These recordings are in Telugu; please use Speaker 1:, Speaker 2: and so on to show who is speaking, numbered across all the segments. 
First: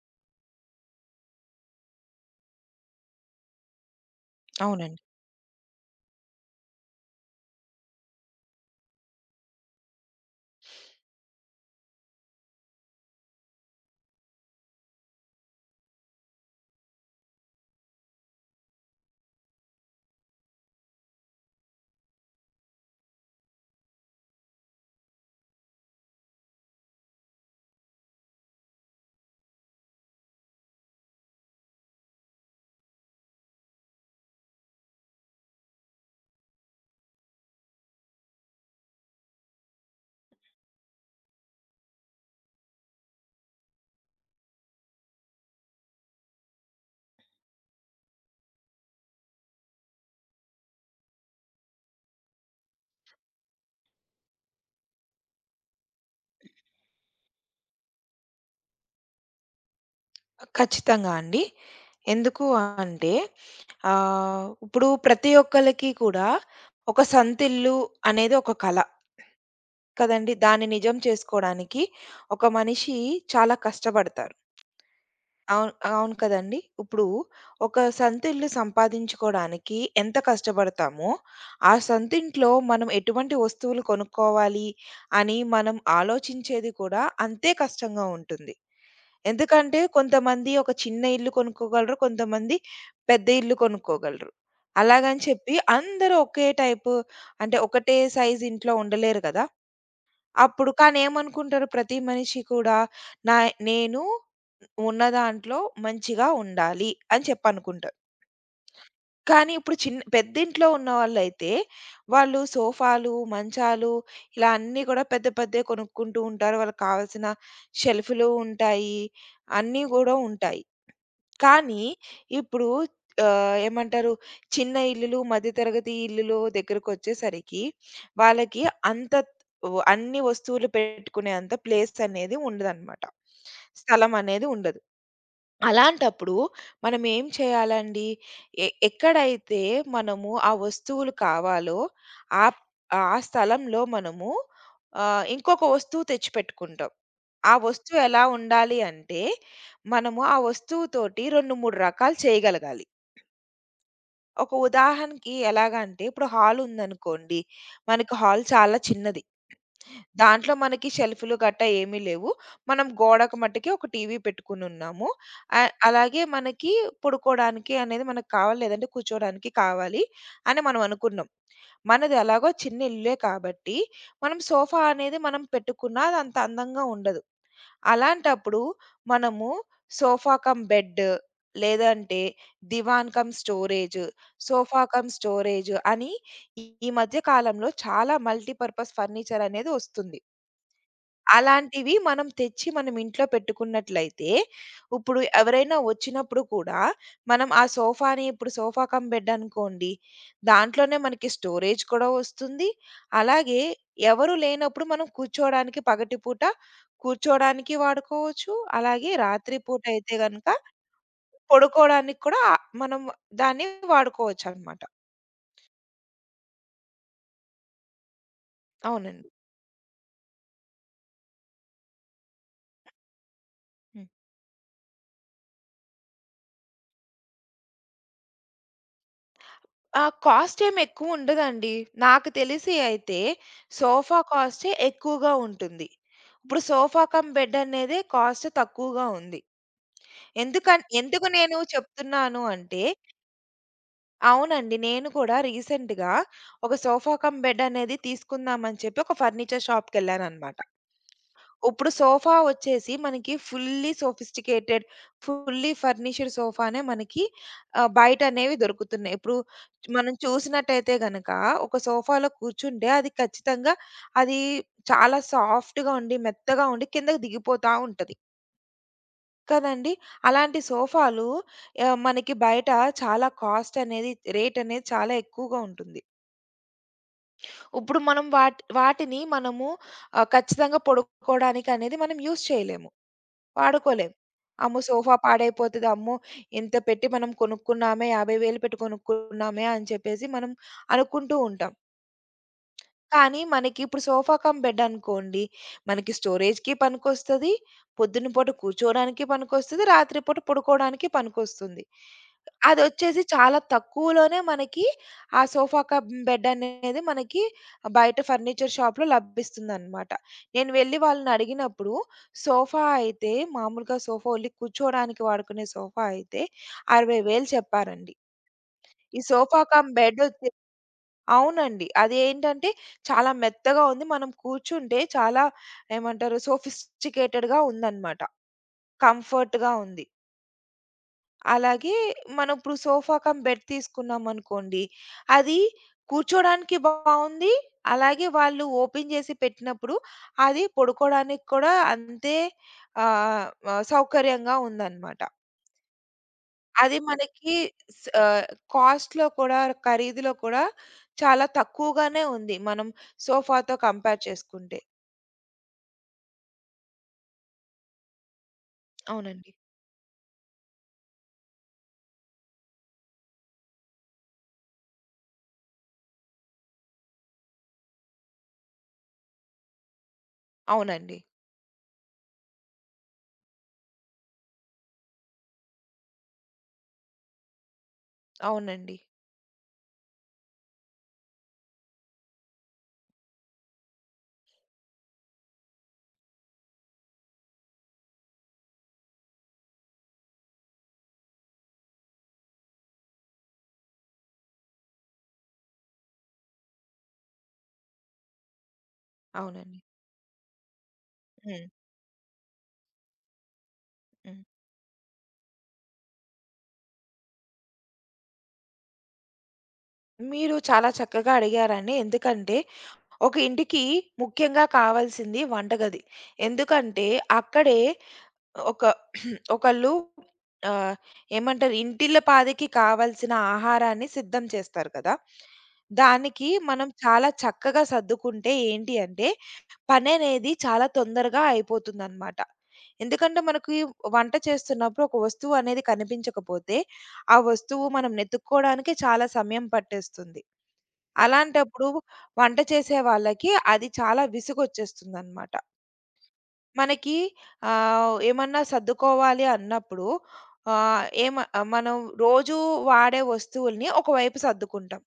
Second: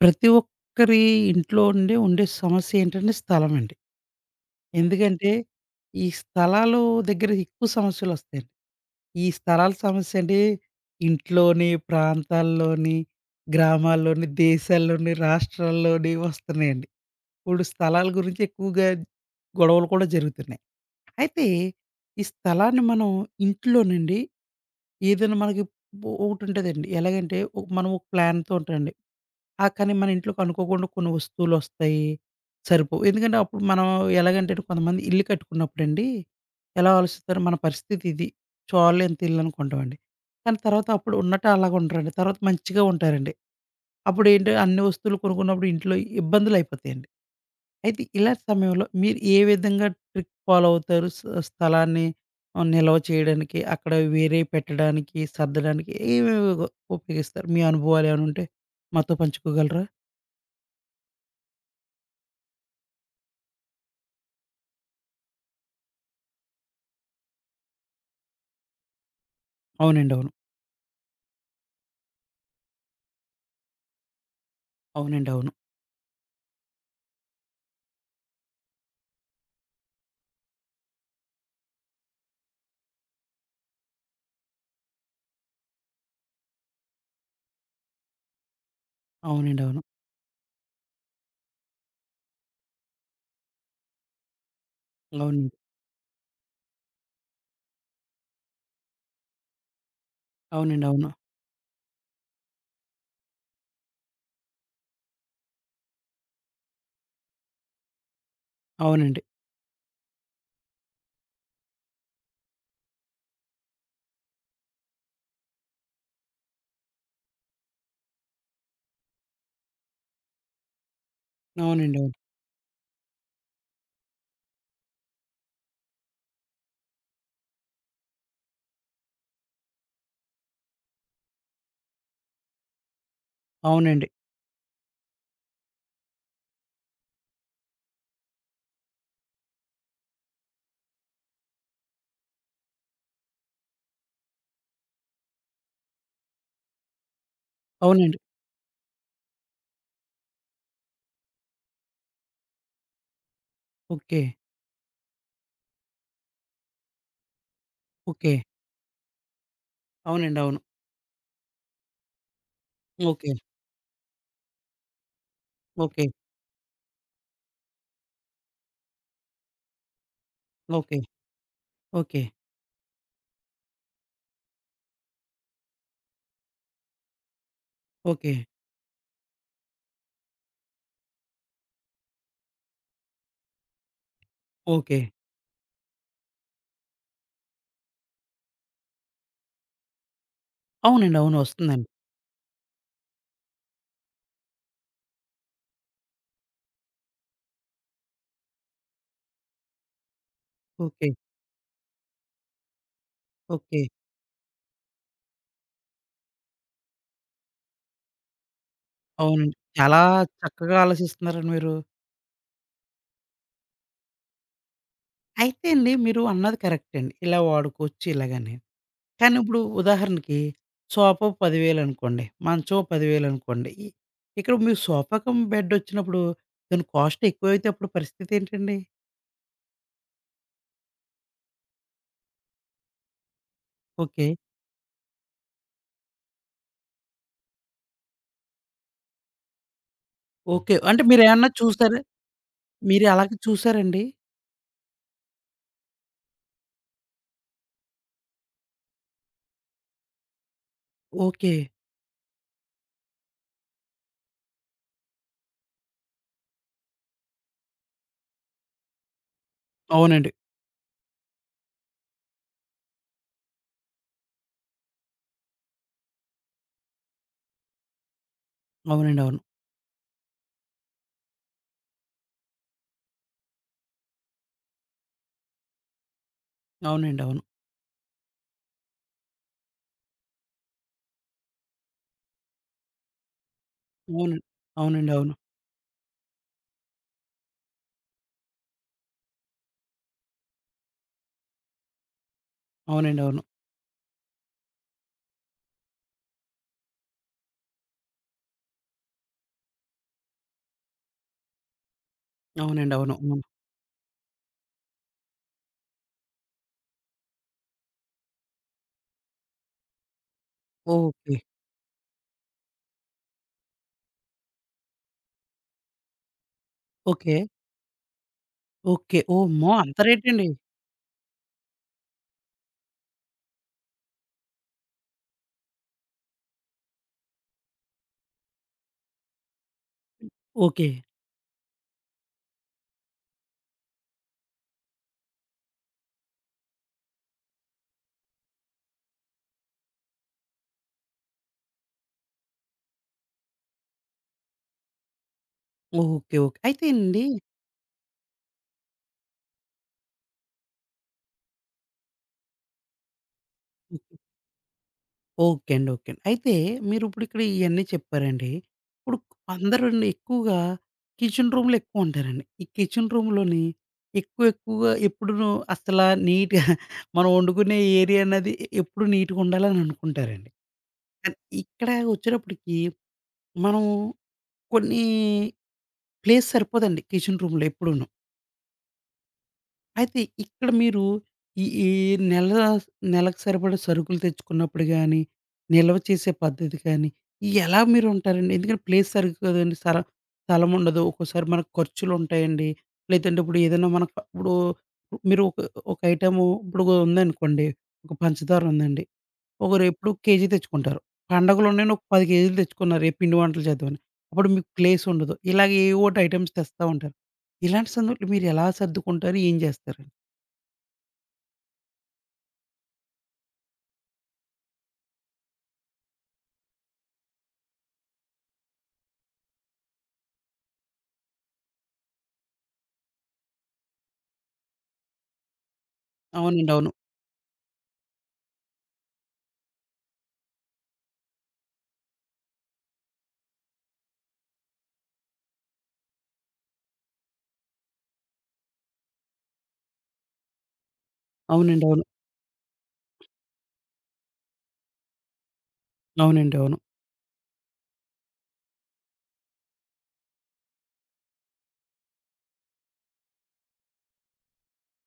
Speaker 1: ప్రతి ఒక్కరి ఇంట్లో ఉండే ఉండే సమస్య ఏంటంటే స్థలమండి.
Speaker 2: అవునండి.
Speaker 1: ఎందుకంటే, ఈ స్థలాలు దగ్గర ఎక్కువ సమస్యలొస్తాయండి. ఈ స్థలాల సమస్య అంటే ఇంట్లోని, ప్రాంతాల్లోని, గ్రామాల్లోని, దేశాల్లోని, రాష్ట్రాల్లోని వస్తున్నాయండి. ఇప్పుడు స్థలాల గురించి ఎక్కువగా గొడవలు కూడా జరుగుతున్నాయి. అయితే ఈ స్థలాన్ని మనం ఇంట్లోనండి ఏదైనా మనకి ఒకటుంటదండి. ఎలాగంటే, మనం ఒక ప్లాన్‌తో ఉంటామండి. ఆ! కానీ మన ఇంట్లోకి అనుకోకుండా కొన్ని వస్తువులొస్తాయి. సరిపోవు. ఎందుకంటే అప్పుడు మనం ఎలాగంటే కొంతమంది ఇల్లు కట్టుకున్నప్పుడండి ఎలా ఆలోచిస్తారు మన పరిస్థితి ఇది. చాలు ఇంత ఇల్లు అనుకుంటామండి. కానీ తర్వాత అప్పుడు ఉన్నట్టు అలాగ ఉండరండి. తర్వాత మంచిగా ఉంటారండి. అప్పుడేంటి అన్ని వస్తువులు కొనుక్కున్నప్పుడు ఇంట్లో ఇబ్బందులయిపోతాయండి. అయితే ఇలాంటి సమయంలో మీరు ఏ విధంగా ట్రిక్ ఫాలో అవుతారు? స్థలాన్ని నిల్వ చేయడానికి, అక్కడ వేరే పెట్టడానికి, సర్దడానికి ఏవేవో ఉపయోగిస్తారు? మీ అనుభవాలేమైనా ఉంటే మాతో పంచుకోగలరా?
Speaker 2: ఖచ్చితంగా అండి. ఎందుకు అంటే ఇప్పుడు ప్రతి ఒక్కళ్ళకి కూడా ఒక సొంతిల్లు అనేది ఒక కల
Speaker 1: అవునండి. అవును.
Speaker 2: కదండీ! దాన్ని నిజం చేసుకోవడానికి ఒక మనిషి చాలా కష్టపడతారు.
Speaker 1: అవునండి. అవును.
Speaker 2: అవును. అవును కదండీ! ఇప్పుడు ఒక సొంతిల్లు సంపాదించుకోవడానికి ఎంత కష్టపడతామో, ఆ సొంతింట్లో మనం ఎటువంటి వస్తువులు కొనుక్కోవాలి అని మనం ఆలోచించేది కూడా అంతే కష్టంగా ఉంటుంది.
Speaker 1: అవునండి. అవును.
Speaker 2: ఎందుకంటే కొంతమంది ఒక చిన్న ఇల్లు కొనుక్కోగలరు. కొంతమంది పెద్ద ఇల్లు కొనుక్కోగలరు. అలాగని చెప్పి అందరూ ఒకే టైపు అంటే ఒకటే సైజ్ ఇంట్లో ఉండలేరు కదా! అప్పుడు కానీ
Speaker 1: అవునండి.
Speaker 2: ఏమనుకుంటారు ప్రతి మనిషి కూడా నా నేను ఉన్న దాంట్లో మంచిగా ఉండాలి అని చెప్పనుకుంటారు.
Speaker 1: అవునండి. అవును. అవునండి.
Speaker 2: కానీ ఇప్పుడు పెద్దింట్లో ఉన్నవాళ్ళైతే వాళ్ళు సోఫాలు, మంచాలు ఇలా అన్నీ కూడా పెద్దయి కొనుక్కుంటూ ఉంటారు. వాళ్ళకి కావాల్సిన షెల్ఫ్‌లు ఉంటాయి. అన్నీ గూడా ఉంటాయి. కానీ
Speaker 1: అవునండి. అవును.
Speaker 2: ఇప్పుడు ఏమంటారు? చిన్న ఇల్లులు, మధ్య తరగతి ఇల్లులు దగ్గరకొచ్చేసరికి వాళ్ళకి అంత అన్ని వస్తువులు పెట్టుకునే అంత ప్లేస్ అనేది ఉండదనమాట.
Speaker 1: అవునండి.
Speaker 2: స్థలం అనేది ఉండదు. అలాంటప్పుడు మనమేం చేయాలండి? ఎక్కడైతే మనము ఆ వస్తువులు కావాలో ఆప్ ఆ స్థలంలో మనము ఇంకొక వస్తువు తెచ్చిపెట్టుకుంటాం. ఆ వస్తువు
Speaker 1: అవునండి.
Speaker 2: ఎలా ఉండాలి అంటే, మనము ఆ వస్తువుతోటి 2, 3 రకాలు చేయగలగాలి.
Speaker 1: ఓకే.
Speaker 2: ఒక ఉదాహరణకి ఎలాగంటే, ఇప్పుడు హాలుందనుకోండి. మనకి
Speaker 1: ఓకే.
Speaker 2: హాల్ చాలా చిన్నది.
Speaker 1: అవునండి.
Speaker 2: దాంట్లో
Speaker 1: అవును.
Speaker 2: మనకి షెల్ఫ్‌లు గట్టా ఏమీ లేవు. మనం
Speaker 1: ఓకే.
Speaker 2: గోడకు మట్టికి ఒక టీవీ పెట్టుకొనున్నాము.
Speaker 1: ఓకే.
Speaker 2: అలాగే మనకి పడుకోడానికి అనేది మనకు కావాలి, లేదంటే కూర్చోడానికి కావాలి అని మనం
Speaker 1: ఓకే.
Speaker 2: అనుకున్నాం. మనది
Speaker 1: ఓకే.
Speaker 2: ఎలాగో చిన్న ఇల్లే కాబట్టి, మనం సోఫా అనేది మనం పెట్టుకున్నా అదంత అందంగా ఉండదు.
Speaker 1: ఓకే.
Speaker 2: అలాంటప్పుడు మనము సోఫా కమ్ బెడ్, లేదంటే దివాన్ cum storage, sofa
Speaker 1: okay.
Speaker 2: Cum storage అని ఈ ఈ మధ్య కాలంలో చాలా మల్టీ పర్పస్ ఫర్నిచర్ అనేది ఒస్తుంది.
Speaker 1: అవునండి. అవును. వస్తుందండి.
Speaker 2: అలాంటివి మనం తెచ్చి మనం ఇంట్లో పెట్టుకున్నట్లయితే, ఇప్పుడు ఎవరైనా వచ్చినప్పుడు కూడా మనం ఆ సోఫాని ఇప్పుడు సోఫా కమ్ బెడ్ అనుకోండి, దాంట్లోనే
Speaker 1: ఓకే.
Speaker 2: మనకి స్టోరేజ్ కూడా వస్తుంది. అలాగే
Speaker 1: ఓకే.
Speaker 2: ఎవరు లేనప్పుడు మనం కూర్చోవడానికి పగటిపూట కూర్చోవడానికి వాడుకోవచ్చు. అలాగే
Speaker 1: అవునండి.
Speaker 2: రాత్రి పూట
Speaker 1: చాలా
Speaker 2: అయితే గనక
Speaker 1: చక్కగా ఆలోచిస్తున్నారండి మీరు.
Speaker 2: పడుకోవడానికి కూడా మనం దాన్ని వాడుకోవచ్చనమాట.
Speaker 1: అయితే అండి మీరు అన్నది కరెక్ట్ అండి. ఇలా వాడుకోవచ్చు ఇలాగని.
Speaker 2: అవునండి.
Speaker 1: కానీ ఇప్పుడు ఉదాహరణకి సోఫా 10,000 అనుకోండి. మంచం 10,000 అనుకోండి.
Speaker 2: హ్మ్.
Speaker 1: ఇక్కడ మీకు సోఫా కమ్ బెడ్ వచ్చినప్పుడు దాని కాస్ట్ ఎక్కువైతే అప్పుడు పరిస్థితి ఏంటండి?
Speaker 2: ఆ! కాస్ట్ ఏమి ఎక్కువుండదండి. నాకు తెలిసి అయితే సోఫా
Speaker 1: ఓకే.
Speaker 2: కాస్టే ఎక్కువగా ఉంటుంది. ఇప్పుడు సోఫా కమ్ బెడ్ అనేదే కాస్ట్ తక్కువగా ఉంది.
Speaker 1: ఓకే. అంటే
Speaker 2: ఎందుకు
Speaker 1: మీరేమన్నా
Speaker 2: నేను
Speaker 1: చూసారా?
Speaker 2: చెప్తున్నాను అంటే
Speaker 1: మీరు అలాగే చూసారండి?
Speaker 2: అవునండి. నేను కూడా రీసెంట్‌గా ఒక సోఫా కమ్ బెడ్ అనేది తీసుకుందామని చెప్పి ఒక ఫర్నిచర్ షాప్‌కెళ్ళాననమాట.
Speaker 1: ఓకే.
Speaker 2: ఇప్పుడు సోఫా వచ్చేసి మనకి ఫుల్లీ సోఫిస్టికేటెడ్, ఫుల్లీ ఫర్నిష్డ్ సోఫానే మనకి బయటనేవి దొరుకుతున్నాయి. ఇప్పుడు మనం
Speaker 1: అవునండి.
Speaker 2: చూసినట్టయితే గనక ఒక సోఫాలో కూర్చుంటే అది ఖచ్చితంగా అది చాలా సాఫ్ట్‌గా ఉండి, మెత్తగా ఉండి కిందకి దిగిపోతా ఉంటది.
Speaker 1: అవునండి. అవును.
Speaker 2: కదండీ! అలాంటి సోఫాలు మనకి బయట చాలా కాస్ట్ అనేది, రేట్ అనేది చాలా ఎక్కువగా ఉంటుంది.
Speaker 1: అవునండి. అవును.
Speaker 2: ఇప్పుడు మనం వాటిని మనము ఖచ్చితంగా పడుకోవడానికి అనేది మనం యూజ్ చేయలేము. వాడుకోలేం.
Speaker 1: అవును.
Speaker 2: అమ్మో!
Speaker 1: అవునండి.
Speaker 2: సోఫా
Speaker 1: అవును.
Speaker 2: పాడైపోతది. అమ్మో! ఇంత పెట్టి మనం కొనుక్కున్నామే, 50,000 పెట్టి కొనుక్కున్నామే అని చెప్పేసి మనం అనుకుంటూ ఉంటాం.
Speaker 1: అవునండి.
Speaker 2: కానీ
Speaker 1: అవును.
Speaker 2: మనకి ఇప్పుడు సోఫా కమ్ బెడ్ అనుకోండి, మనకి స్టోరేజ్‌కి పనికొస్తది, పొద్దున పూట కూర్చోవడానికి పనికొస్తది, రాత్రి పూట పడుకోవడానికి పనికొస్తుంది.
Speaker 1: అవునండి. అవును.
Speaker 2: అదొచ్చేసి
Speaker 1: అవును.
Speaker 2: చాలా తక్కువలోనే మనకి ఆ సోఫా కమ్ బెడనేది మనకి బయట ఫర్నిచర్ షాప్‌లో లభిస్తుందనమాట. నేను వెళ్లి
Speaker 1: ఓకే.
Speaker 2: వాళ్ళనడిగినప్పుడు, సోఫా అయితే మామూలుగా సోఫా ఓన్లీ కూర్చోడానికి వాడుకునే సోఫా అయితే
Speaker 1: ఓకే.
Speaker 2: 60,000 చెప్పారండి.
Speaker 1: ఓకే.
Speaker 2: ఈ సోఫా
Speaker 1: ఓమ్మో!
Speaker 2: కమ్
Speaker 1: అంత రేటండి?
Speaker 2: బెడొచ్చి అవునండి. అదేంటంటే చాలా మెత్తగా ఉంది. మనం కూర్చుంటే చాలా ఏమంటారు సోఫిస్టికేటెడ్‌గా ఉందనమాట. కంఫర్ట్‌గా ఉంది.
Speaker 1: ఓకే.
Speaker 2: అలాగే మనం ఇప్పుడు సోఫా కమ్ బెడ్ తీసుకున్నామనుకోండి, అది కూర్చోడానికి బావుంది. అలాగే వాళ్ళు ఓపెన్ చేసి పెట్టినప్పుడు అది పడుకోడానికి కూడా అంతే ఆహ్, ఆహ్, సౌకర్యంగా ఉందన్నమాట.
Speaker 1: ఓకే. ఓకే. అయితే
Speaker 2: అది
Speaker 1: అండి
Speaker 2: మనకి స్ ఆహ్, కాస్ట్‌లో కూడా, ఖరీదులో కూడా చాలా తక్కువగానే ఉంది. మనం సోఫాతో కంపేర్ చేసుకుంటే.
Speaker 1: ఓకే అండి. ఓకే అండి. అయితే మీరిప్పుడు ఇక్కడ ఇయన్నీ చెప్పారండి. ఇప్పుడు
Speaker 2: అవునండి.
Speaker 1: అందరండి ఎక్కువగా కిచెన్ రూమ్‌లో ఎక్కువుంటారండి. ఈ కిచెన్ రూమ్‌లోని ఎక్కువ ఎక్కువగా ఎప్పుడును అసలా నీట్‌గా మనం వండుకునే ఏరియా అన్నది ఎప్పుడు నీట్‌గా ఉండాలని అనుకుంటారండి.
Speaker 2: అవునండి.
Speaker 1: కానీ ఇక్కడ వచ్చేటప్పటికి మనం కొన్ని ప్లేస్ సరిపోదండి కిచెన్ రూమ్‌లో ఎప్పుడూను.
Speaker 2: అవునండి.
Speaker 1: అయితే ఇక్కడ మీరు ఈ ఈ నెల నెలకు సరిపడా సరుకులు తెచ్చుకున్నప్పుడు గానీ, నిల్వ చేసే పద్ధతి కానీ, ఇయి ఎలా మీరుంటారండి? ఎందుకంటే ప్లేస్ సరిగ్గా కదండీ. స్థలం ఉండదు. ఒక్కోసారి మనకు ఖర్చులుంటాయండి. లేదంటే ఇప్పుడు ఏదైనా మనకు ఇప్పుడు మీరు ఒక ఒక ఐటెము ఇప్పుడు ఉందనుకోండి. ఒక పంచదార ఉందండి.
Speaker 2: అవునండి.
Speaker 1: ఒకరు ఎప్పుడు కేజీ తెచ్చుకుంటారు.
Speaker 2: హ్మ్.
Speaker 1: పండగలున్నాయని ఒక 10 కేజీలు తెచ్చుకున్నారు. ఏ పిండి వంటలు చేద్దామని.
Speaker 2: హ్మ్.
Speaker 1: అప్పుడు మీకు ప్లేస్ ఉండదు. ఇలాగ ఏవోటి ఐటెమ్స్ తెస్తా ఉంటారు. ఇలాంటి సందర్భంలో మీరు ఎలా సర్దుకుంటారు? ఏం చేస్తారు?
Speaker 2: మీరు చాలా చక్కగా అడిగారండి. ఎందుకంటే ఒక ఇంటికి ముఖ్యంగా కావాల్సింది వంటగది. ఎందుకంటే అక్కడే ఒక ఒకళ్ళు ఆహ్, ఏమంటారు ఇంటిల్లపాదికి కావాల్సిన ఆహారాన్ని సిద్ధం చేస్తారు కదా! దానికి
Speaker 1: అవునండి.
Speaker 2: మనం
Speaker 1: అవును.
Speaker 2: చాలా చక్కగా సర్దుకుంటే ఏంటి అంటే పననేది చాలా తొందరగా అయిపోతుందనమాట. ఎందుకంటే మనకి వంట చేస్తున్నప్పుడు ఒక వస్తువు అనేది కనిపించకపోతే, ఆ వస్తువు మనం వెతుక్కోవడానికే చాలా సమయం పట్టేస్తుంది.
Speaker 1: అవునండి.
Speaker 2: అలాంటప్పుడు
Speaker 1: అవును.
Speaker 2: వంట చేసే వాళ్ళకి అది చాలా విసుగొచ్చేస్తుందనమాట.
Speaker 1: అవునండి. అవును.
Speaker 2: మనకి ఏమన్నా సర్దుకోవాలి అన్నప్పుడు మనం రోజూ వాడే వస్తువుల్ని ఒకవైపు సర్దుకుంటాం.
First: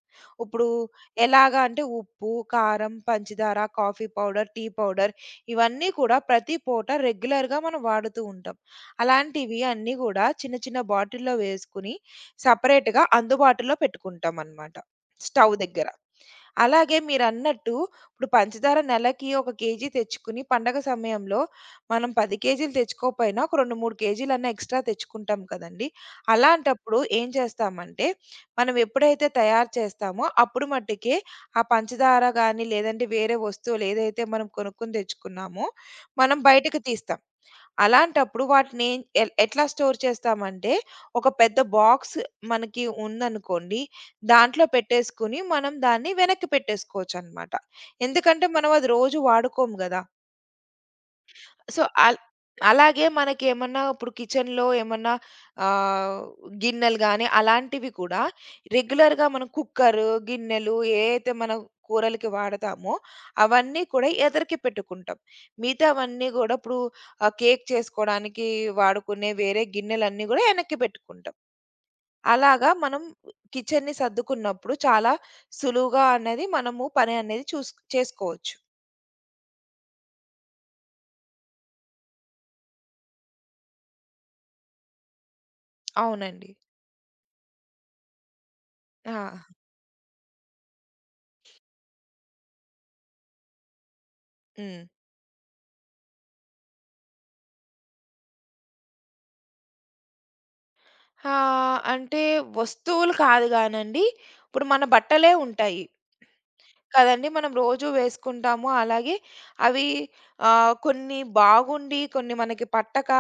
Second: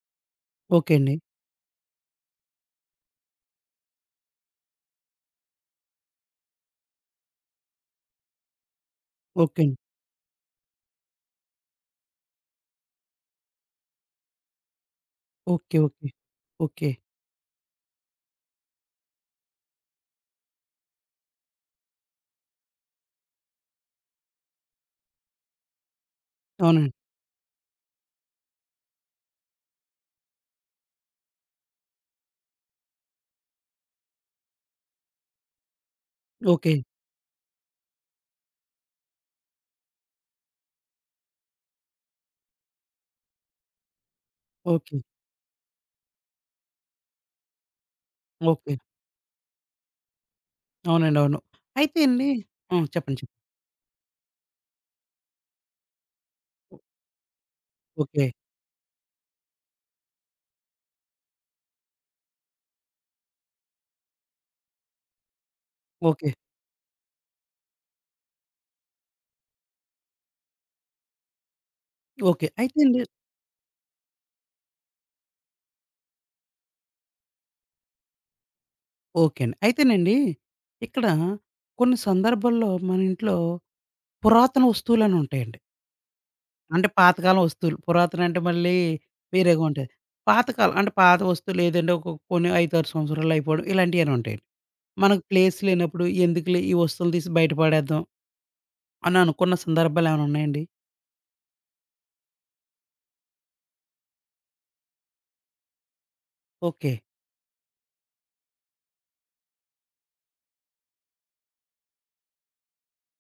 Speaker 2: ఇప్పుడు
Speaker 1: ఓకే అండి.
Speaker 2: ఎలాగా అంటే ఉప్పు, కారం, పంచదార, కాఫీ పౌడర్, టీ పౌడర్ ఇవన్నీ కూడా ప్రతి పూట రెగ్యులర్‌గా మనం వాడుతూ ఉంటాం.
Speaker 1: ఓకే
Speaker 2: అలాంటివి
Speaker 1: అండి.
Speaker 2: అన్నీ గూడా చిన్న చిన్న బాటిల్‌లో వేసుకొని సెపరేట్‌గా అందుబాటులో పెట్టుకుంటామనమాట. Stove
Speaker 1: okay.
Speaker 2: దగ్గర.
Speaker 1: ఓకే. ఓకే.
Speaker 2: అలాగే మీరన్నట్టు ఇప్పుడు పంచదార నెలకి ఒక కేజీ తెచ్చుకుని, పండగ సమయంలో మనం 10 కేజీలు తెచ్చుకోకపోయినా ఒక 2, 3 కేజీలన్నా ఎక్స్‌ట్రా తెచ్చుకుంటాం కదండీ!
Speaker 1: అవునండి.
Speaker 2: అలాంటప్పుడు ఏం చేస్తామంటే, మనం ఎప్పుడైతే తయారు చేస్తామో అప్పుడు మట్టుకే ఆ పంచదార గాని, లేదంటే వేరే వస్తువులు ఏదైతే మనం కొనుక్కొని తెచ్చుకున్నామో, మనం
Speaker 1: ఓకే.
Speaker 2: బయటకి తీస్తాం. అలాంటప్పుడు వాటినేం ఎల్ ఎట్లా స్టోర్ చేస్తామంటే, ఒక పెద్ద బాక్స్ మనకి ఉందనుకోండి, దాంట్లో
Speaker 1: ఓకే.
Speaker 2: పెట్టేసుకొని మనం దాన్ని వెనక్కి పెట్టేసుకోవచ్చనమాట. ఎందుకంటే, మనం
Speaker 1: ఓకే.
Speaker 2: అది రోజు వాడుకోము గదా!
Speaker 1: అవునండి. అవును.
Speaker 2: సో,
Speaker 1: అయితే
Speaker 2: అల్
Speaker 1: అండి హ్మ్.
Speaker 2: అలాగే
Speaker 1: చెప్పండి. చెప్పండి.
Speaker 2: మనకేమన్నా ఇప్పుడు కిచెన్‌లో ఏమన్నా ఆహ్, గిన్నెలు గానీ, అలాంటివి కూడా
Speaker 1: ఓకే.
Speaker 2: రెగ్యులర్‌గా మనం కుక్కరు, గిన్నెలు ఏయైతే మనం కూరలకి వాడతామో, అవన్నీ కూడా ఎదరికి పెట్టుకుంటాం.
Speaker 1: ఓకే.
Speaker 2: మిగతావన్నీ గూడా ఇప్పుడు కేక్ చేసుకోవడానికి వాడుకునే వేరే గిన్నెలన్నీ గూడా ఎనక్కి పెట్టుకుంటాం.
Speaker 1: ఓకే.
Speaker 2: అలాగా
Speaker 1: అయితే అండి
Speaker 2: మనం కిచెన్‌ని సర్దుకున్నప్పుడు చాలా సులువుగా అనేది మనము పని అనేది చూస్ చేసుకోవచ్చు.
Speaker 1: ఓకే అండి. అయితేనండి ఇక్కడ కొన్ని సందర్భాల్లో మన ఇంట్లో పురాతన వస్తువులని ఉంటాయండి.
Speaker 2: అవునండి.
Speaker 1: అంటే పాతకాలం వస్తువులు. పురాతన అంటే మళ్ళీ
Speaker 2: ఆ!
Speaker 1: వేరేగా ఉంటాయి. పాతకాలం అంటే పాత వస్తువులు ఏదంటే ఒక కొన్ని 5, 6 సంవత్సరాలు అయిపోవడం ఇలాంటియేనా ఉంటాయండి.
Speaker 2: హ్మ్.
Speaker 1: మనకు ప్లేస్ లేనప్పుడు ఎందుకులే ఈ వస్తువులు తీసి బయట పడేద్దాం అని అనుకున్న సందర్భాలేమైనా ఉన్నాయండి?
Speaker 2: ఆ! అంటే వస్తువులు కాదు గానండి. ఇప్పుడు మన బట్టలే ఉంటాయి
Speaker 1: ఓకే.
Speaker 2: కదండీ! మనం రోజు వేసుకుంటాము. అలాగే అవి కొన్ని బాగుండి, కొన్ని మనకి పట్టక,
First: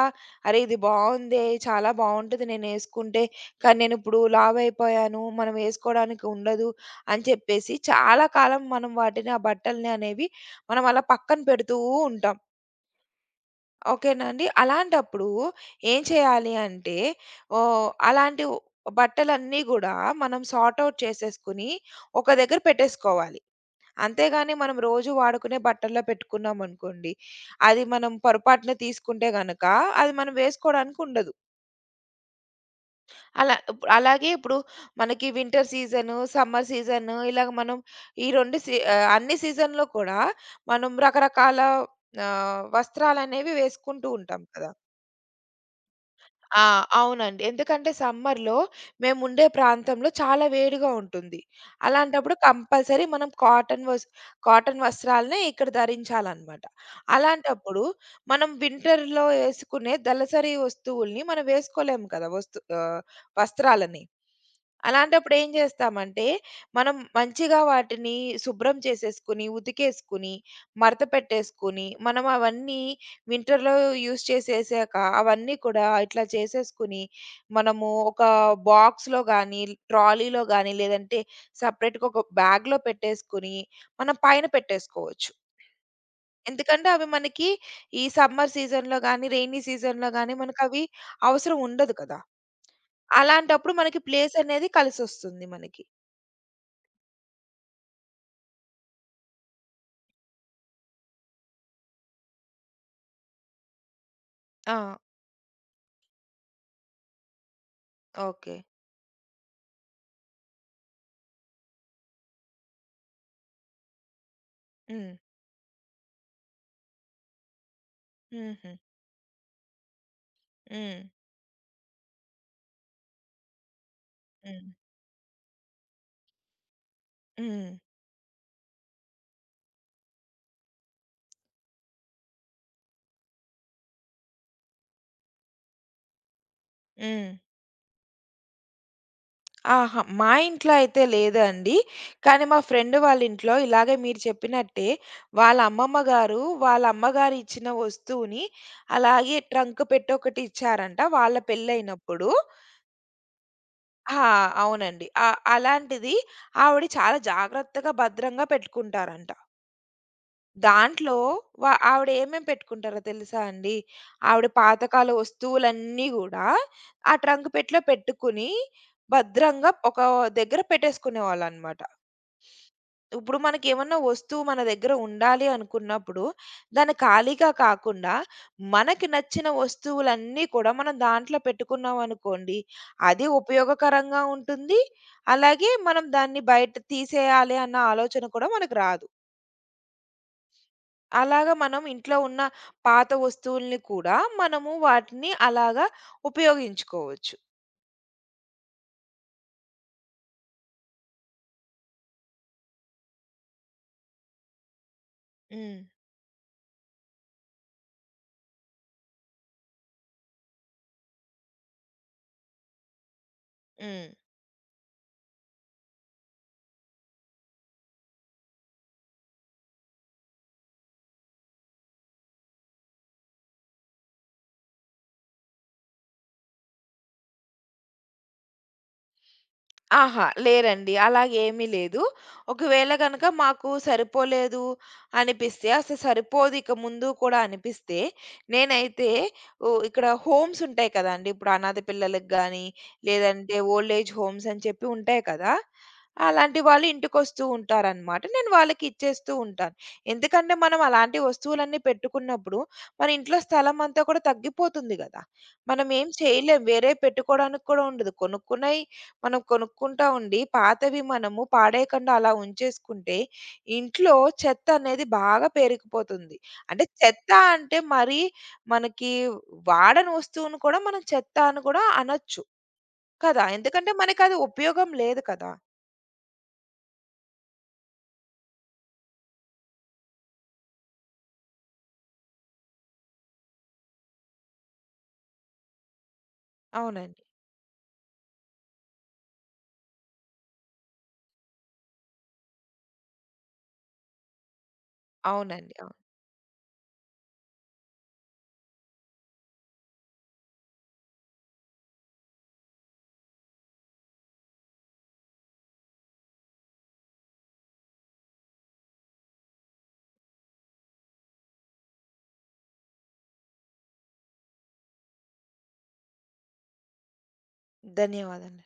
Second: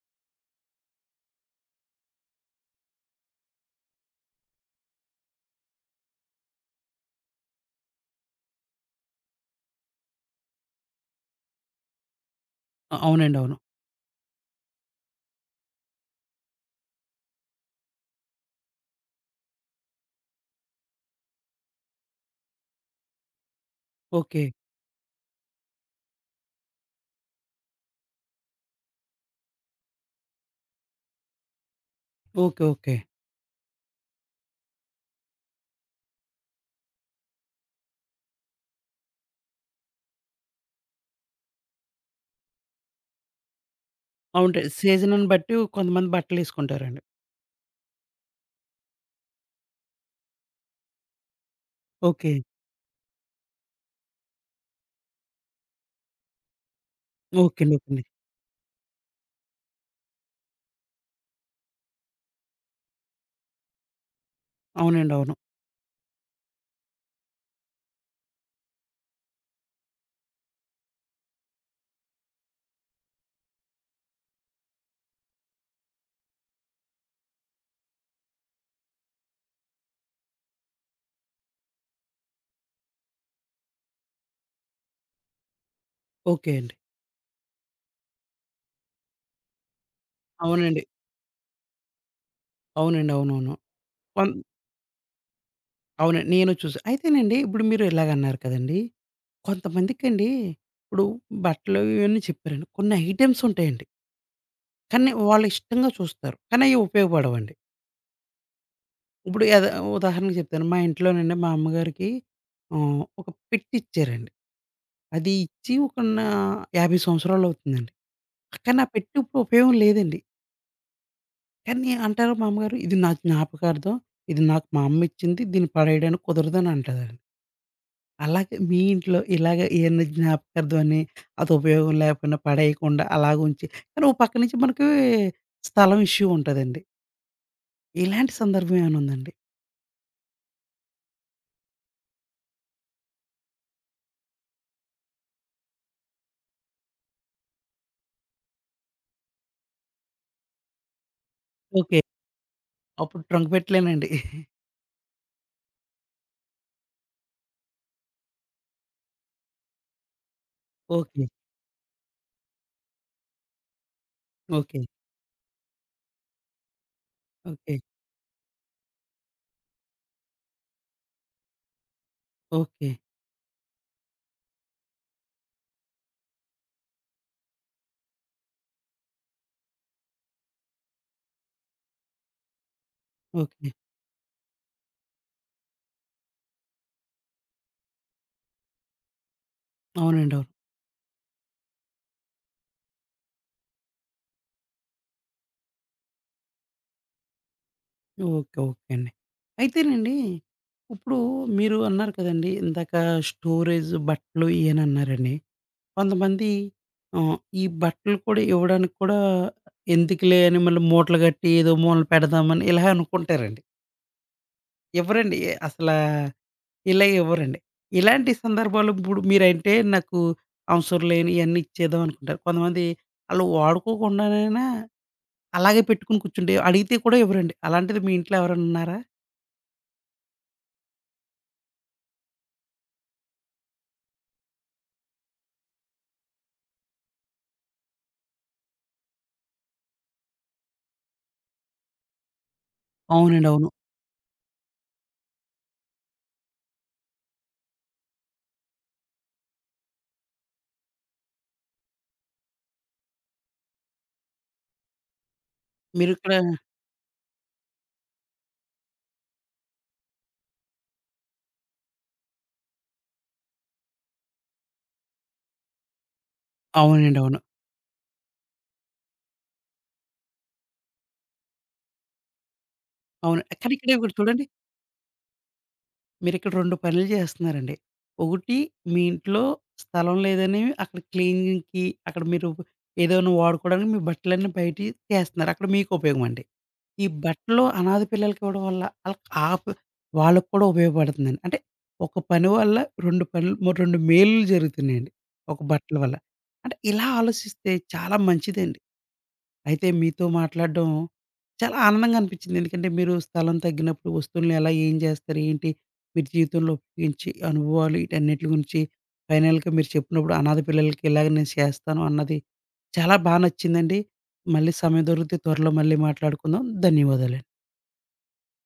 Speaker 2: అరే! ఇది బావుందే, చాలా బావుంటది నేనేసుకుంటే, కానీ నేనిప్పుడు లావైపోయాను, మనం వేసుకోవడానికి ఉండదు అని చెప్పేసి చాలా కాలం మనం వాటిని ఆ బట్టల్ని అనేవి మనం అలా పక్కన పెడుతూ ఉంటాం.
Speaker 1: అవునండి. అవును.
Speaker 2: ఓకేనండి. అలాంటప్పుడు ఏం చేయాలి అంటే ఓహ్, అలాంటి ఓ- బట్టలన్నీ గూడా మనం సార్ట్ ఔట్ చేసేసుకొని ఒక దగ్గర పెట్టేసుకోవాలి.
Speaker 1: ఓకే.
Speaker 2: అంతేగాని మనం రోజు వాడుకునే బట్టల్లో పెట్టుకున్నామనుకోండి, అది మనం పొరపాటున తీసుకుంటే గనక అది మనం వేసుకోవడానికి ఉండదు.
Speaker 1: ఓకే. ఓకే.
Speaker 2: అలాగే ఇప్పుడు మనకి వింటర్ సీజను, సమ్మర్ సీజను ఇలాగ మనం ఈ 2 సీ ఆహ్, అన్ని సీజన్‌లో కూడా మనం రకరకాల వస్త్రాలనేవి వేసుకుంటూ ఉంటాం
Speaker 1: అవుంటాయి.
Speaker 2: కదా!
Speaker 1: సీజన్‌ని బట్టి కొంతమంది
Speaker 2: ఆ!
Speaker 1: బట్టలేసుకుంటారండి.
Speaker 2: అవునండి. ఎందుకంటే సమ్మర్‌లో మేముండే ప్రాంతంలో చాలా వేడిగా ఉంటుంది.
Speaker 1: ఓకే.
Speaker 2: అలాంటప్పుడు కంపల్సరీ మనం కాటన్ వస్త్రాలనే ఇక్కడ ధరించాలనమాట.
Speaker 1: ఓకే అండి.
Speaker 2: అలాంటప్పుడు
Speaker 1: ఓకే అండి.
Speaker 2: మనం వింటర్‌లో ఏసుకునే దళసరి వస్తువుల్ని మనం వేసుకోలేము కదా! వస్త్రాలని.
Speaker 1: అవునండి. అవును.
Speaker 2: అలాంటప్పుడు ఏం చేస్తామంటే, మనం మంచిగా వాటిని శుభ్రం చేసేసుకొని, ఉతికేసుకొని, మడత పెట్టేసుకొని, మనం అవన్నీ వింటర్‌లో యూజ్ చేసేసాక అవన్నీ కూడా ఇట్లా చేసేసుకొని, మనము ఒక బాక్స్‌లో గానీ, ట్రాలీలో గానీ, లేదంటే సెపరేట్‌గా ఒక బ్యాగ్‌లో పెట్టేసుకొని, మనం పైన పెట్టేసుకోవచ్చు.
Speaker 1: ఓకే అండి.
Speaker 2: ఎందుకంటే అవి మనకి ఈ సమ్మర్ సీజన్‌లో గానీ, రెయినీ సీజన్‌లో గానీ,
Speaker 1: అవునండి.
Speaker 2: మనకవి అవసరం ఉండదు కదా!
Speaker 1: అవునండి. అవునవును.
Speaker 2: అలాంటప్పుడు మనకి
Speaker 1: కొన్
Speaker 2: ప్లేస్ అనేది కలిసొస్తుంది మనకి.
Speaker 1: అవునండి. నేను చూసా. అయితేనండి ఇప్పుడు మీరు ఇలాగన్నారు కదండీ! కొంతమందికండి ఇప్పుడు బట్టలు ఇవన్నీ చెప్పారండి. కొన్ని ఐటెమ్స్ ఉంటాయండి.
Speaker 2: ఆ!
Speaker 1: కానీ వాళ్ళు ఇష్టంగా చూస్తారు. కానీ అయి ఉపయోగపడవండి.
Speaker 2: ఓకే.
Speaker 1: ఇప్పుడు ఉదాహరణకు చెప్తాను. మా ఇంట్లోనండి మా అమ్మగారికి ఒక పెట్టిచ్చారండి.
Speaker 2: హ్మ్.
Speaker 1: అది ఇచ్చి ఒక నా 50 సంవత్సరాలవుతుందండి.
Speaker 2: హుహు.
Speaker 1: కానీ, ఆ పెట్టె ఇప్పుడు ఉపయోగం లేదండి.
Speaker 2: హ్మ్.
Speaker 1: కానీ అంటారు మా అమ్మగారు, "ఇది నా జ్ఞాపకార్థం. ఇది నాకు
Speaker 2: హ్మ్.
Speaker 1: మా అమ్మ ఇచ్చింది. దీన్ని పడేయడానికి కుదరదని" అంటాదండి.
Speaker 2: హ్మ్. హ్మ్.
Speaker 1: అలాగే మీ ఇంట్లో ఇలాగ ఏదన్నా జ్ఞాపకార్థం అని అది ఉపయోగం లేకపోయినా పడేయకుండా అలాగుంచి కానీ, ఓ పక్క నుంచి మనకి స్థలం ఇష్యూ ఉంటదండి.
Speaker 2: హ్మ్.
Speaker 1: ఇలాంటి సందర్భం ఏమైనా ఉందండి?
Speaker 2: ఆహా! మా ఇంట్లో అయితే లేదండి. కానీ మా ఫ్రెండ్ వాళ్ళ ఇంట్లో ఇలాగే మీరు చెప్పినట్టే వాళ్ళ అమ్మమ్మ గారు, వాళ్ళ అమ్మగారు ఇచ్చిన వస్తువుని అలాగే ట్రంక్ పెట్టి ఒకటి ఇచ్చారంట వాళ్ళ
Speaker 1: ఓకే.
Speaker 2: పెళ్ళైనప్పుడు.
Speaker 1: అప్పుడు ట్రంక్ పెట్టలేనండి.
Speaker 2: ఆ! అవునండి. ఆ! అలాంటిది ఆవిడ చాలా జాగ్రత్తగా, భద్రంగా పెట్టుకుంటారంట. దాంట్లో
Speaker 1: ఓకే.
Speaker 2: వ ఆవిడ ఏమేమి పెట్టుకుంటారో తెలుసా అండి? ఆవిడ
Speaker 1: ఓకే.
Speaker 2: పాతకాల వస్తువులన్నీ గూడా ఆ ట్రంక్
Speaker 1: ఓకే.
Speaker 2: పెట్టెలో పెట్టుకుని భద్రంగా ఒక దగ్గర పెట్టేసుకునేవాళ్ళనమాట.
Speaker 1: ఓకే.
Speaker 2: ఇప్పుడు మనకేమన్నా వస్తువు మన దగ్గర ఉండాలి అనుకున్నప్పుడు, దాన్ని ఖాళీగా కాకుండా, మనకి నచ్చిన వస్తువులన్నీ కూడా మనం దాంట్లో పెట్టుకున్నామనుకోండి, అది
Speaker 1: ఓకే.
Speaker 2: ఉపయోగకరంగా ఉంటుంది. అలాగే మనం దాన్ని బయట తీసేయాలి అన్న ఆలోచన కూడా మనకు రాదు.
Speaker 1: అవునండి. అవును.
Speaker 2: అలాగా మనం ఇంట్లో ఉన్న పాత వస్తువుల్ని కూడా మనము వాటిని అలాగా ఉపయోగించుకోవచ్చు.
Speaker 1: ఓకే. ఓకే అండి. అయితేనండి, ఇప్పుడు మీరు అన్నారు కదండీ! ఇందాక స్టోరేజ్ బట్టలు ఇయనన్నారండి.
Speaker 2: హ్మ్.
Speaker 1: కొంతమంది ఈ బట్టలు కూడా ఇవ్వడానికి కూడా ఎందుకులే అని మళ్ళీ మూటలు కట్టి ఏదో మూలన పెడదామని ఇలా అనుకుంటారండి.
Speaker 2: హ్మ్.
Speaker 1: ఇవ్వరండి. అసలా ఇలా ఇవ్వరండి. ఇలాంటి సందర్భాలు ఇప్పుడు మీరంటే నాకు అవసరం లేని ఇయన్నీ ఇచ్చేద్దాం అనుకుంటారు. కొంతమంది ఆళ్ళు వాడుకోకుండానైనా అలాగే పెట్టుకొని కూర్చుంటే అడిగితే కూడా ఇవ్వరండి. అలాంటిది మీ ఇంట్లో ఎవరైనా ఉన్నారా?
Speaker 2: ఆహా! లేరండి. అలాగేమీ లేదు. ఒకవేళ గనక మాకు సరిపోలేదు అనిపిస్తే, అసలు సరిపోదు ఇక ముందు కూడా అనిపిస్తే, నేనైతే ఓ ఇక్కడ హోమ్స్ ఉంటాయి కదండీ! ఇప్పుడు అనాథ పిల్లలకి గాని,
Speaker 1: అవునండి.
Speaker 2: లేదంటే
Speaker 1: అవును.
Speaker 2: ఓల్డ్ ఏజ్ హోమ్స్ అని చెప్పి ఉంటాయి కదా! అలాంటి వాళ్ళు ఇంటికొస్తూ ఉంటారనమాట. నేను వాళ్ళకి ఇచ్చేస్తూ ఉంటాను. ఎందుకంటే మనం అలాంటి వస్తువులన్నీ పెట్టుకున్నప్పుడు, మన ఇంట్లో స్థలం అంతా కూడా తగ్గిపోతుంది గదా! మనం ఏం
Speaker 1: మీరిక్కడ
Speaker 2: చేయలేం. వేరే పెట్టుకోవడానికి కూడా ఉండదు. కొనుక్కున్నయి మనం కొనుక్కుంటా ఉండి పాతవి మనము పాడేయకుండా అలా ఉంచేసుకుంటే, ఇంట్లో చెత్త అనేది బాగా పేరుకుపోతుంది. అంటే
Speaker 1: అవునండి.
Speaker 2: చెత్త
Speaker 1: అవును.
Speaker 2: అంటే మరీ మనకి వాడని వస్తువును కూడా మనం చెత్త అని కూడా అనొచ్చు
Speaker 1: అవును.
Speaker 2: కదా!
Speaker 1: కానీ
Speaker 2: ఎందుకంటే
Speaker 1: ఇక్కడ ఒకటి
Speaker 2: మనకది
Speaker 1: చూడండి.
Speaker 2: ఉపయోగం లేదు కదా!
Speaker 1: మీరిక్కడ 2 పనులు చేస్తున్నారండి. ఒకటి మీ ఇంట్లో స్థలం లేదని అక్కడ క్లీనింగ్‌కి అక్కడ మీరు ఏదైనా వాడుకోవడానికి మీ బట్టలన్నీ బయటియి తీస్తున్నారు. అక్కడ మీకు ఉపయోగం అండి. ఈ
Speaker 2: అవునండి.
Speaker 1: బట్టలు అనాథ పిల్లలకివ్వడం వల్ల ఆళ్ళకి ఆ ప వాళ్ళకి కూడా ఉపయోగపడుతుందండి. అంటే ఒక పని వల్ల 2 పనులు 2 మేలులు జరుగుతున్నాయండి. ఒక
Speaker 2: అవునండి. అవును.
Speaker 1: బట్టల వల్ల. అంటే ఇలా ఆలోచిస్తే చాలా మంచిదండి. అయితే మీతో మాట్లాడడం చాలా ఆనందంగా అనిపించింది. ఎందుకంటే మీరు స్థలం తగ్గినప్పుడు వస్తువులను ఎలా ఏం చేస్తారు? ఏంటి? మీరు జీవితంలో ఉపయోగించే అనుభవాలు వీటన్నిటి గురించి ఫైనల్‌గా మీరు చెప్పినప్పుడు అనాథ పిల్లలకి ఇలాగ నేను చేస్తాను అన్నది చాలా నచ్చిందండి. మళ్ళీ సమయం దొరికితే త్వరలో మళ్ళీ మాట్లాడుకుందాం. ధన్యవాదాలండి.
Speaker 2: ధన్యవాదాలు.